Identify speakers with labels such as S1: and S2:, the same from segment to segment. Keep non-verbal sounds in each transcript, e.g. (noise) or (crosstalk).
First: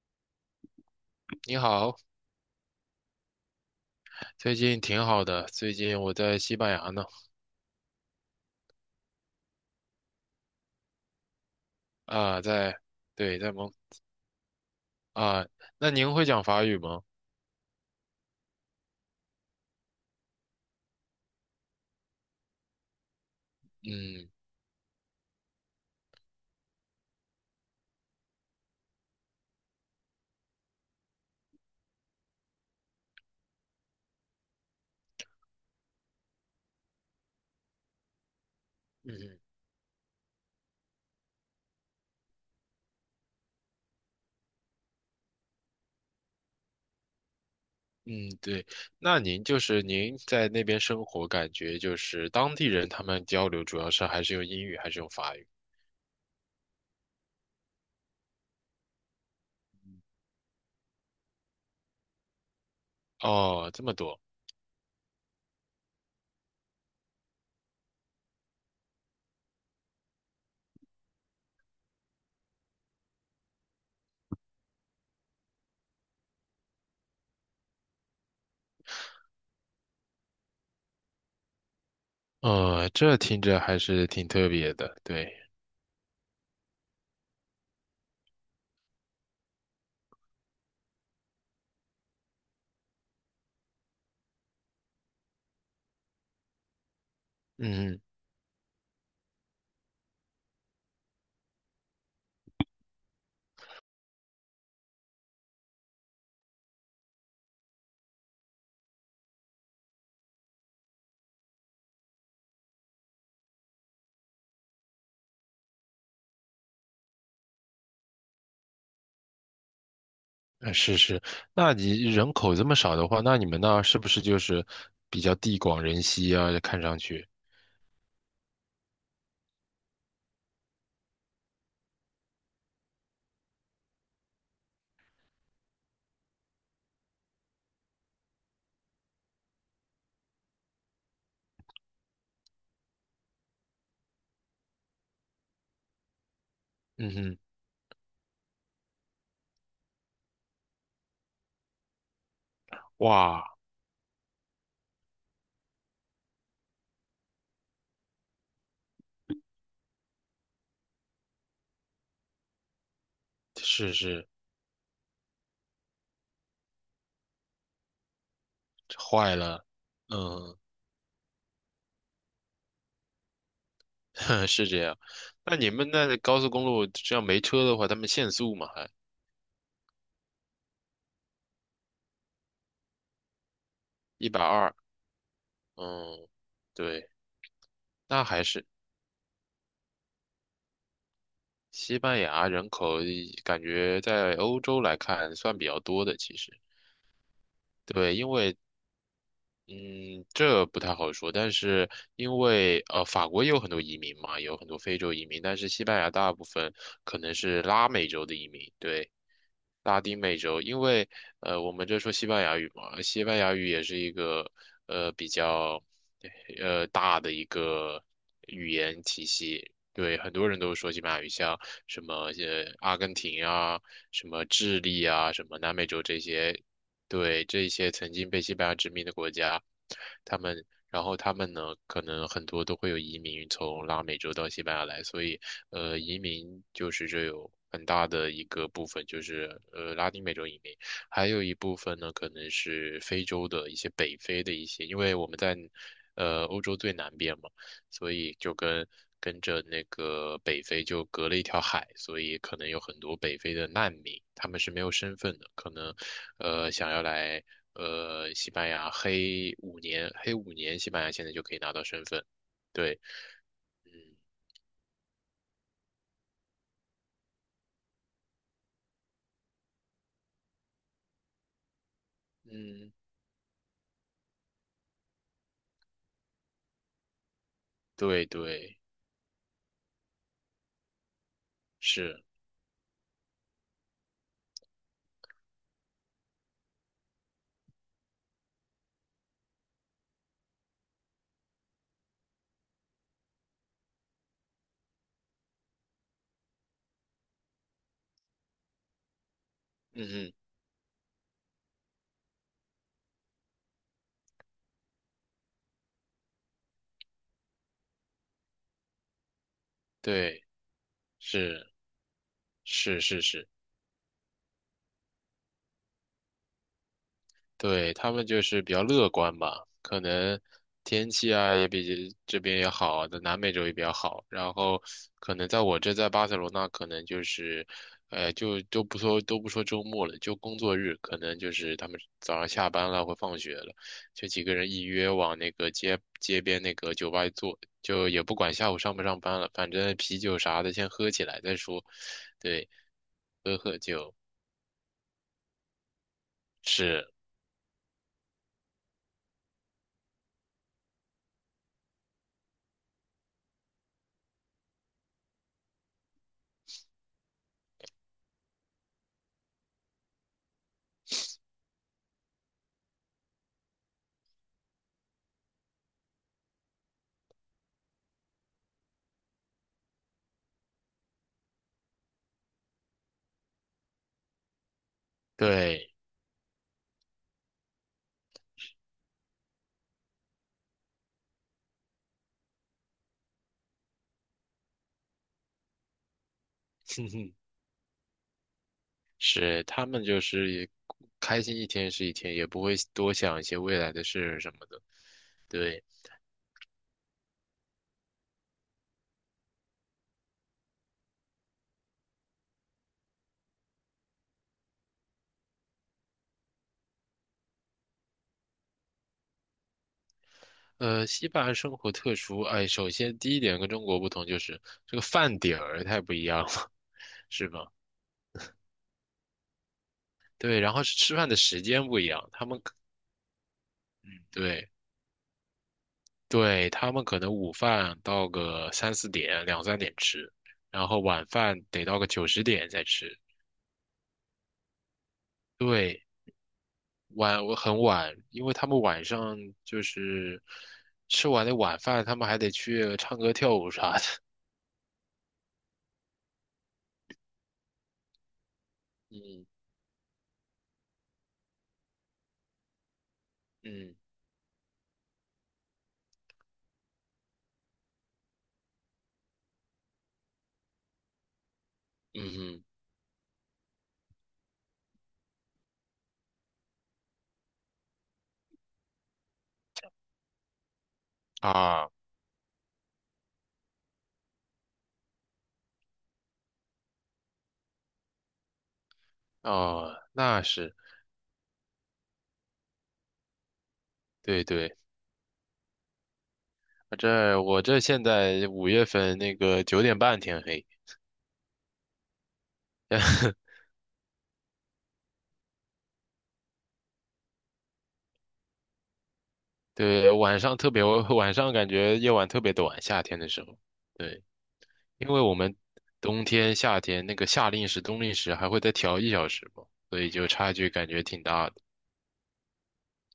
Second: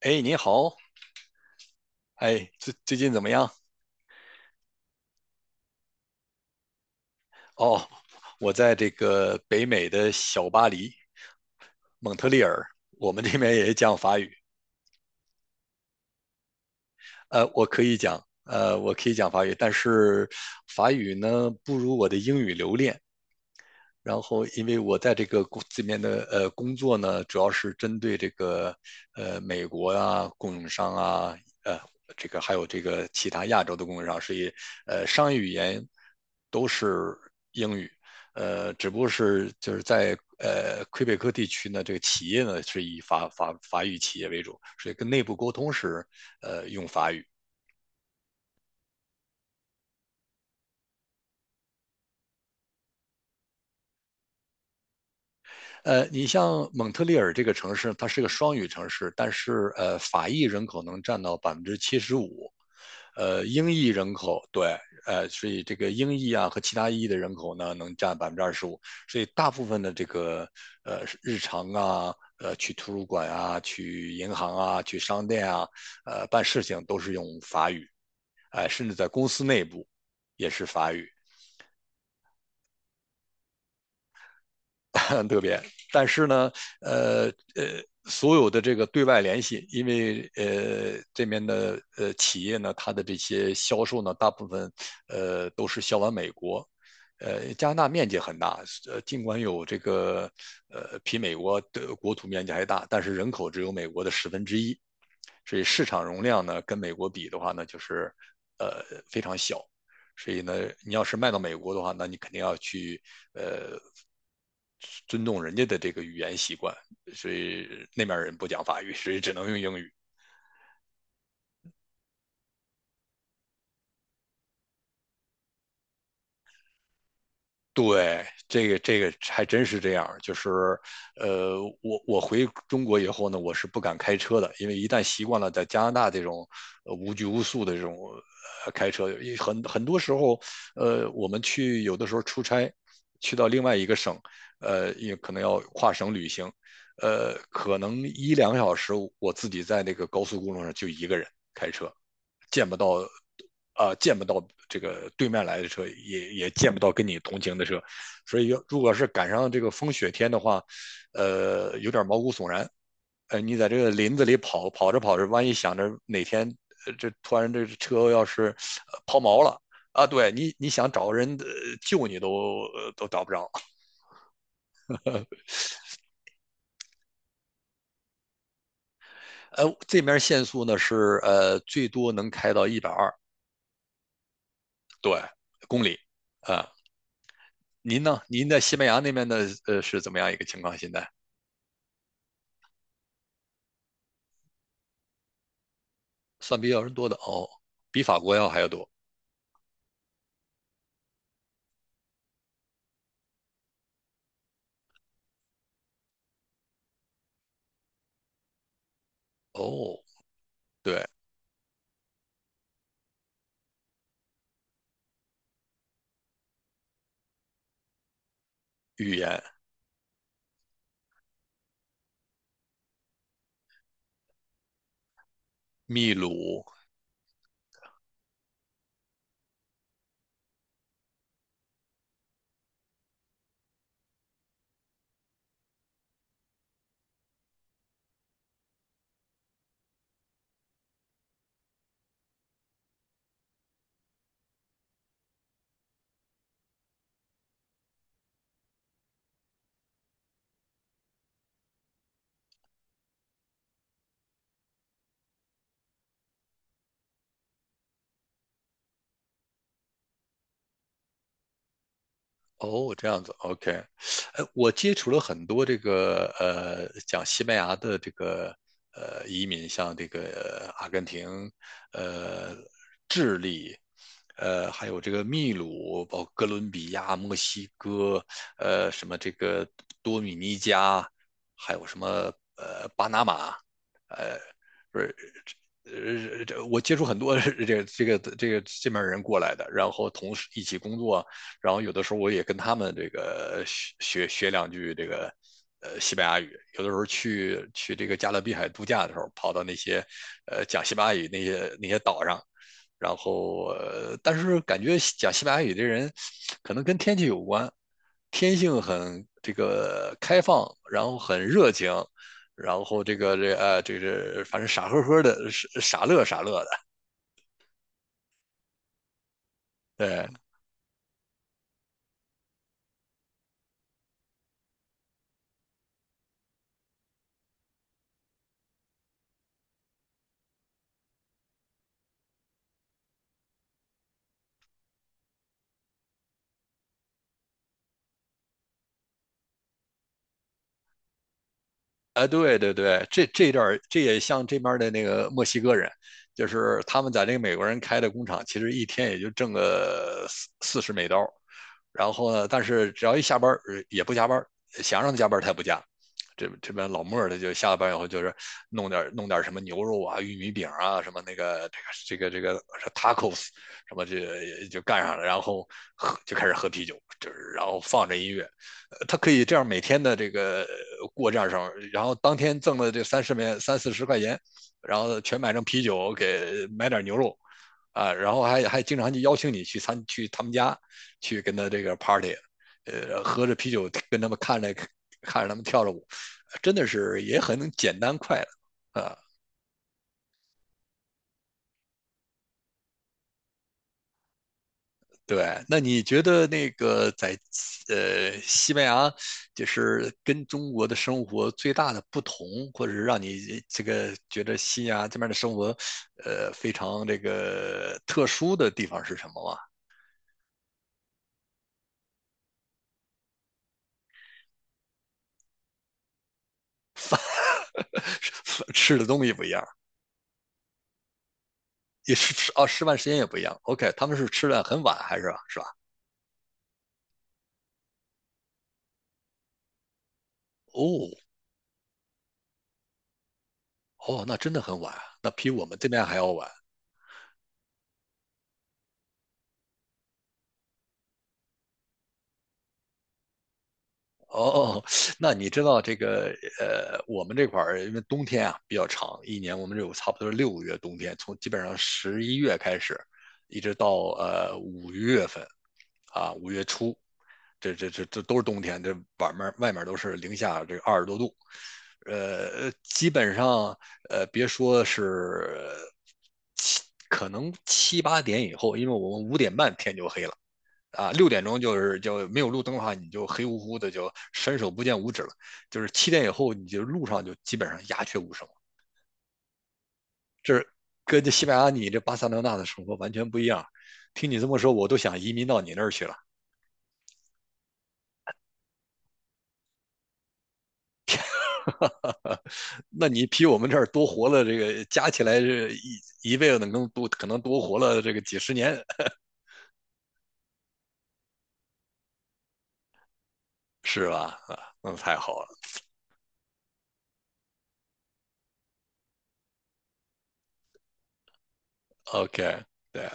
S1: 哎，你好。
S2: 你好。
S1: 哎，最近怎么样？
S2: 最近挺好的。最近我在西班牙呢。
S1: 哦，我在这个北美的小巴黎，蒙特利
S2: 啊，
S1: 尔，
S2: 在，
S1: 我们这
S2: 对，在
S1: 边
S2: 蒙
S1: 也讲法语。
S2: 啊。那您会讲法语吗？
S1: 我可以讲，我可以讲法语，但是法语呢不如我的英语流利。然
S2: 嗯
S1: 后，因为我在这个公这边的呃工作呢，主要是针对这个美国啊供应商啊，呃这个还有这个其他亚洲的供应商，所以商业语言都是英语。只不过
S2: 嗯
S1: 是就是在魁北克地区呢，这个企业呢是以法语企业为主，所以跟内部沟通时，用法语。
S2: 嗯，对。那您就是您在那边生活，感觉就是当地人他们交流主要是还是用英语，还是用法语？
S1: 你像蒙特利尔这个城市，它是个双语城市，但是法裔人口能占到75%，英
S2: 哦，这
S1: 裔
S2: 么
S1: 人
S2: 多。
S1: 口对。所以这个英裔啊和其他裔的人口呢，能占25%，所以大部分的这个日常啊，去图书馆啊，去银行啊，去商店啊，办事情都是用法语，哎、甚至在公司内部也是法语。
S2: 这听着还是挺特别
S1: (laughs)
S2: 的。
S1: 很
S2: 对。
S1: 特别。但是呢，呃所有的这个对外联系，因为这边的企业呢，它的这些销售呢，大部分都是销往美国。加拿大
S2: 嗯。
S1: 面积很大，尽管有这个比美国的国土面积还大，但是人口只有美国的1/10，所以市场容量呢跟美国比的话呢，就是呃非常小。所以呢，你要是卖到美国的话，那你肯定要去呃尊重人家的这个语言习惯，所以那边人不讲法语，所以只能用英语。
S2: 是是。那你人口这么少的话，那你们那儿是不是就是比较地广人稀啊？看上去。
S1: 对，这个这个还真是这样，就是，我回中国以后呢，我是不敢开车的，因为一旦习惯了在加拿大这种无拘无束的这种开车，很多时候，我们去有的时候出差，去到另外一个省，也可能要跨省旅行，
S2: 嗯哼。
S1: 可能一两个小时，我自己在那个高速公路上就一个人开车，见不到。
S2: 哇。
S1: 啊，见不到这个对面来的车，也见不到跟你同行的车，所以要如果是赶上这个风雪天的话，有点毛骨悚然。你在这个
S2: 是
S1: 林子
S2: 是。
S1: 里跑，跑着跑着，万一想着哪天，这突然这车要是抛
S2: 坏
S1: 锚了。
S2: 了。
S1: 啊，对你，
S2: 嗯。
S1: 你想找人救你都都找不着。
S2: (laughs) 是这样。那你们那高速公路这样没车的话，他们限速嘛，还
S1: 这面限速呢是最多能开到120。
S2: 120。
S1: 对，公里
S2: 嗯，
S1: 啊、
S2: 对。
S1: 您呢？
S2: 那还
S1: 您在
S2: 是
S1: 西班牙那边的是怎么样一个情况？现在
S2: 西班牙人口感觉在欧洲来看算比较多的，其实。
S1: 算比较人多的哦，比
S2: 对，
S1: 法
S2: 因
S1: 国要
S2: 为
S1: 还要多
S2: 嗯，这不太好说。但是因为法国也有很多移民嘛，也有很多非洲移民，但是西班牙大部分可能是拉美洲的移民。对，拉
S1: 哦。
S2: 丁美洲。因
S1: 对，
S2: 为呃，我们这说西班牙语嘛。西班牙语也是一个比较大的一个
S1: 语言。
S2: 西。对，很多人都说西班牙语像什么阿根廷啊、什么智利啊、什么南美洲
S1: 秘
S2: 这些。
S1: 鲁
S2: 对，这些曾经被西班牙殖民的国家，他们，然后他们呢，可能很多都会有移民从拉美洲到西班牙来。所以移民就是这有很大的一个部分就是拉丁美洲移民。还有一部分呢可能是非洲的一些北非的一些，因为我们在欧洲最南边嘛。所以就跟跟着那个北非就隔了一条海，所以可能有很多北非的难民，他们是没有身份的，可能想要来西班牙黑五年，黑五年西班牙现在就可以拿到身份。
S1: 哦，
S2: 对。
S1: 这样子，OK。
S2: 嗯
S1: 哎，我接触了很多这个讲西班牙的这个移民，像这个阿根廷，呃
S2: 嗯，
S1: 还有这个秘鲁，包括哥伦比亚、墨西哥，
S2: 对对。
S1: 什么这个多米尼加，还有什么
S2: 是。
S1: 巴拿马。呃，不是，这我接触很多 (laughs) 这个这边人过来的，然后同时一起工作，然后有的时候我也跟他们这个学学两句这个西班牙语，有的时候去这个加勒比海度假的时候，跑到那些
S2: 嗯
S1: 讲西班牙语那些岛上。然后，但是感觉讲西班牙语的人，可能跟天气有关。天性很这个开
S2: 对。
S1: 放，然后很热
S2: 是
S1: 情，然
S2: 是
S1: 后这
S2: 是
S1: 个
S2: 是。
S1: 这啊这是反正傻呵呵的，傻乐傻乐的。
S2: 对，他们就是比较乐观吧，可
S1: 对，哎
S2: 能天气啊也比这边也好，在南美洲也比较好。然后可能在我这在巴塞罗那，可能就是，就都不说周末了，就工作日，可能就是他们早上下班了或放学了，就几个人一约往那个街街边那个酒吧一坐，就也不管下午上不上班了，反正啤酒啥的先喝起来再说。
S1: 对
S2: 对，
S1: 对对，这这
S2: 喝
S1: 段
S2: 喝
S1: 这
S2: 酒。
S1: 也像这边的那个墨西哥人，就是他
S2: 是。
S1: 们在那个美国人开的工厂，其实一天也就挣个四十美刀，然后呢，但是只要一下班也不加班，想让他加班他也不加，这这边老莫儿他就下了班以后就是弄点什么牛肉啊、玉米饼啊、什么那个这个 tacos 什么这就干上了，然后喝就开始喝啤酒，就是然后放着音乐，他可以这样每天的这个过这样生活，然后当天挣了这三四十块钱，然后全买成啤
S2: 对。
S1: 酒给买点牛肉啊，然后还经常就邀请你去去他们家去跟他这个 party。喝着啤酒跟他们看着他们跳着舞。真的是
S2: (laughs)
S1: 也很简单快乐啊。
S2: 是他们就是也开心一天是一天，也不会多想一些未来的事什么的。
S1: 对，那
S2: 对。
S1: 你觉得那个在西班牙，就是跟中国的生活最大的不同，或者是让你这个觉得西班牙这边的生活，非常这个特殊的地方是什么吗？
S2: 西班牙生活特殊，哎，首先第一点跟中国不同就是这个饭点儿太不一样了，
S1: 饭
S2: (laughs) 是吧？
S1: (laughs) 吃的东西不一样。
S2: 对，然后是吃饭的时间不一
S1: 也
S2: 样，
S1: 是
S2: 他
S1: 吃
S2: 们
S1: 哦，
S2: 可
S1: 吃饭时间也不一样。OK，他们
S2: 嗯。
S1: 是吃的
S2: 对
S1: 很晚还是是吧？
S2: 对，他们可能午饭到个3、4点、2、3点吃，然后
S1: 哦
S2: 晚饭得到个9、10点再吃。
S1: 哦，那真的很晚啊，那比我们这边
S2: 对。
S1: 还要晚。
S2: 晚，我很晚，因为他们晚上就是吃完的晚饭，他们还得去唱歌跳舞啥的。
S1: 哦，那你知道这个我们这块儿因为冬天啊比较长，一
S2: 嗯
S1: 年我们有差不多6个月冬天，从基本上11月开始，一直到
S2: 嗯
S1: 五月份啊，五月初，这都是冬天，这外面外面都是零下这20多度，
S2: 嗯
S1: 基本上别说是可能七八点以后，因为我们5点半天就黑了。啊，6点钟就
S2: 啊。
S1: 是就没有路灯的话，你就黑乎乎的，就伸手不见五指了。就是7点以后，你就路上就基本上鸦雀无声了，
S2: 哦，那是。
S1: 跟这西班牙你这巴塞罗那的生活完全不一样。听你
S2: 对
S1: 这么说，
S2: 对，
S1: 我都想移民到你那儿去了。
S2: 我这我这现在5月份那个9点半天黑。
S1: 那你比
S2: (laughs)
S1: 我们这儿多活了，这个加起来这一辈子能多可能多活了这个几十年，
S2: 对，晚上特别晚上感觉夜晚特别短，夏天的时候。
S1: 是
S2: 对，
S1: 吧？啊，那
S2: 因
S1: 太
S2: 为我
S1: 好了。
S2: 们冬天夏天那个夏令时冬令时还会再调1小时嘛，所以就差距感觉挺大的。
S1: OK，对。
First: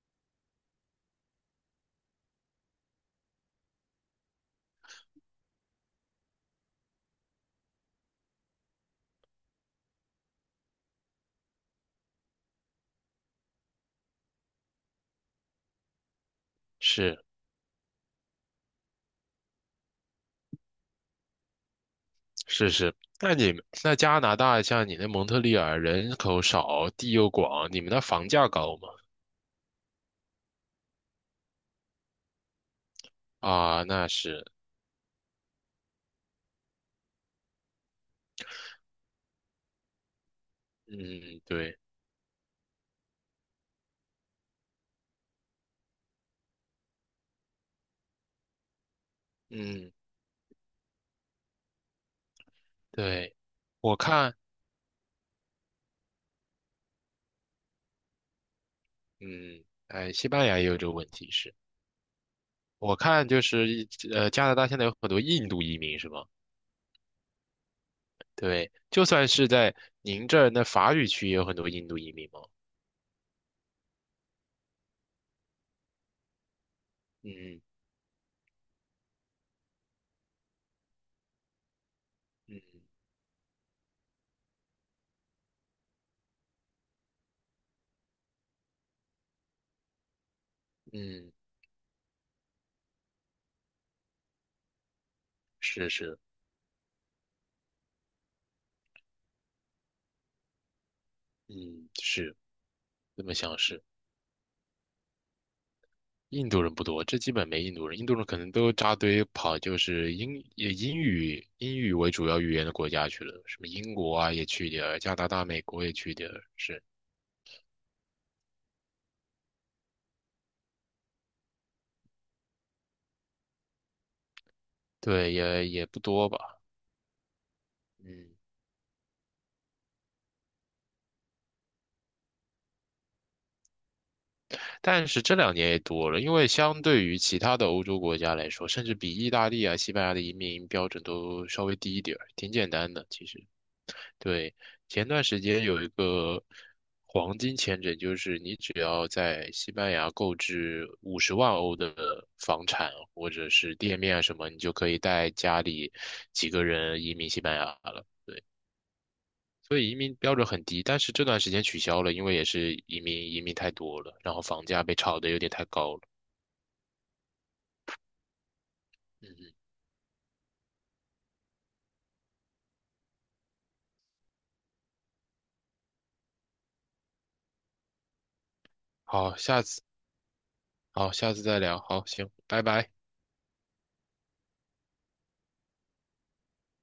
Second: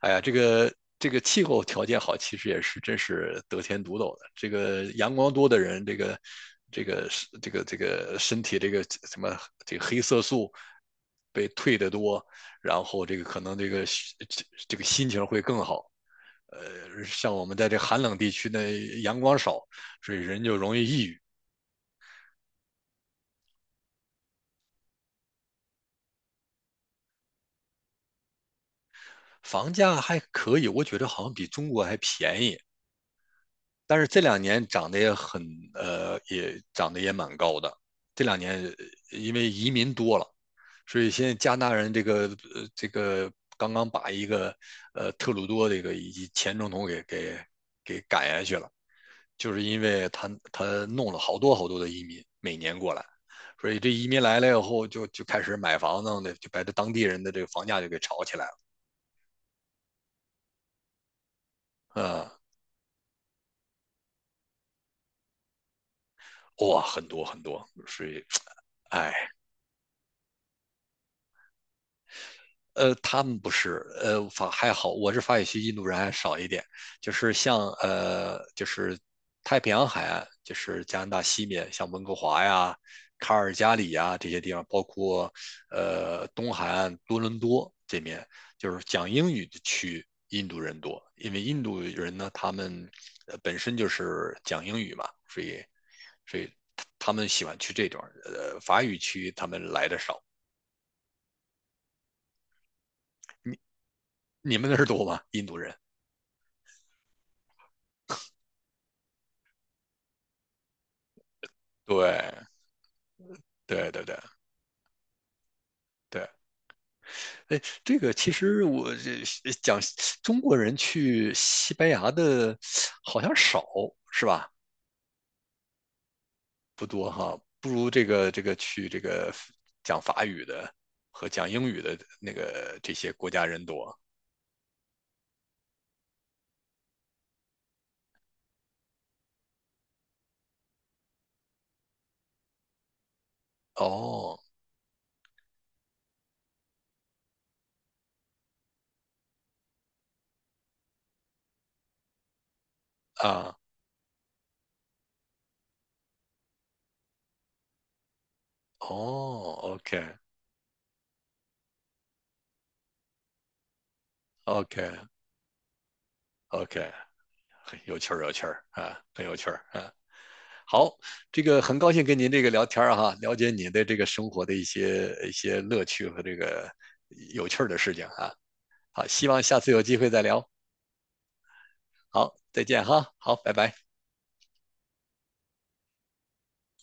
S1: 哎呀，这个这个气候条件好，其实也是真是得天独厚的。这个阳光多的人，这个这个身体这个什么这个黑色素被退得多，然后这个可能这个这这个心情会更好。
S2: 是。
S1: 像我们在这寒冷地区呢，阳光少，所以人就容易抑郁。
S2: 是是，那你们那加拿大像你那蒙特利尔人口少，地又广，你们那房价高吗？
S1: 房价还可以，我觉得好像比中国还便宜。
S2: 啊，
S1: 但是
S2: 那
S1: 这两
S2: 是。
S1: 年涨得也很，也涨得也蛮高的。这两年因为移民多了，
S2: 嗯，
S1: 所以现在加拿大
S2: 对。
S1: 人这个这个刚刚把一个特鲁多这个以及前总统给赶下去了，就是因
S2: 嗯，
S1: 为他弄了好多好多的移民每年过来，
S2: 对。
S1: 所以这
S2: 我
S1: 移民
S2: 看。
S1: 来了以后就开始买房子的，就把这当地人的这个房价就给炒起来了。
S2: 嗯。哎，西班牙也有这个问题是，
S1: 嗯，
S2: 我看就是一加拿大现在有很多印度移民是吗？
S1: 哇，很多很多，所以
S2: 对，就
S1: 哎，
S2: 算是在您这儿那法语区也有很多印度移民吗？
S1: 他们不是，法还好，我是法语区印度人还少一点。就是
S2: 嗯
S1: 像就是太平洋海岸，就是加拿大西面，像温哥华
S2: 嗯
S1: 呀、卡尔加里呀这些地方，包括东海岸多伦多这面，就是讲英语的区，印度人多，
S2: 嗯，
S1: 因
S2: 嗯
S1: 为印度人呢，他们本身就是讲英语嘛，所以
S2: 是是。
S1: 所以他们喜欢去这段儿，法语区他们来的少。
S2: 嗯是，这么想是。
S1: 你们那儿多吗？印度人？
S2: 印度人不多，这基本没印度人，印度人可能都扎堆跑，就是英也英语英语为主要
S1: 对，
S2: 语言的国家去了，什么
S1: 对
S2: 英
S1: 对对
S2: 国啊也去一点儿，加拿大、美国也去一
S1: 对。
S2: 点儿。是。
S1: 哎，这个其实我这讲中国人去西班牙的好像少，是吧？
S2: 对，也也不多吧。
S1: 不多哈，不如这
S2: 嗯，
S1: 个这个去这个讲法语的和讲英语的那个这些国家人多。
S2: 但是这两年也多了，因为相对于其他的欧洲国家来说，甚至比意大利啊、西班牙的移民标准都稍微低一点儿，挺简单的，其实。
S1: 哦
S2: 对，前段时间有一个黄金签证，就是你只要在西班牙购置50万欧的房产或者
S1: 啊
S2: 是店面啊什么，你就可以带家里几个人移民西班牙了。
S1: 哦
S2: 所以移
S1: ，OK
S2: 民标准很低，但是这段时间取消了，因为也是移民太多了，然后房
S1: OK
S2: 价被炒得有点太高了。
S1: OK，很有趣儿有趣儿啊，很
S2: 嗯
S1: 有趣
S2: 嗯。
S1: 儿啊。好，这个很高兴跟您这个聊天儿哈，了解你的这个生活的一些乐趣和这个有趣儿的事情啊。好，希
S2: 好，
S1: 望下
S2: 下
S1: 次
S2: 次。
S1: 有机会再聊。
S2: 好，下次再聊。好，行，
S1: 好，
S2: 拜
S1: 再见
S2: 拜。
S1: 哈。好，拜拜。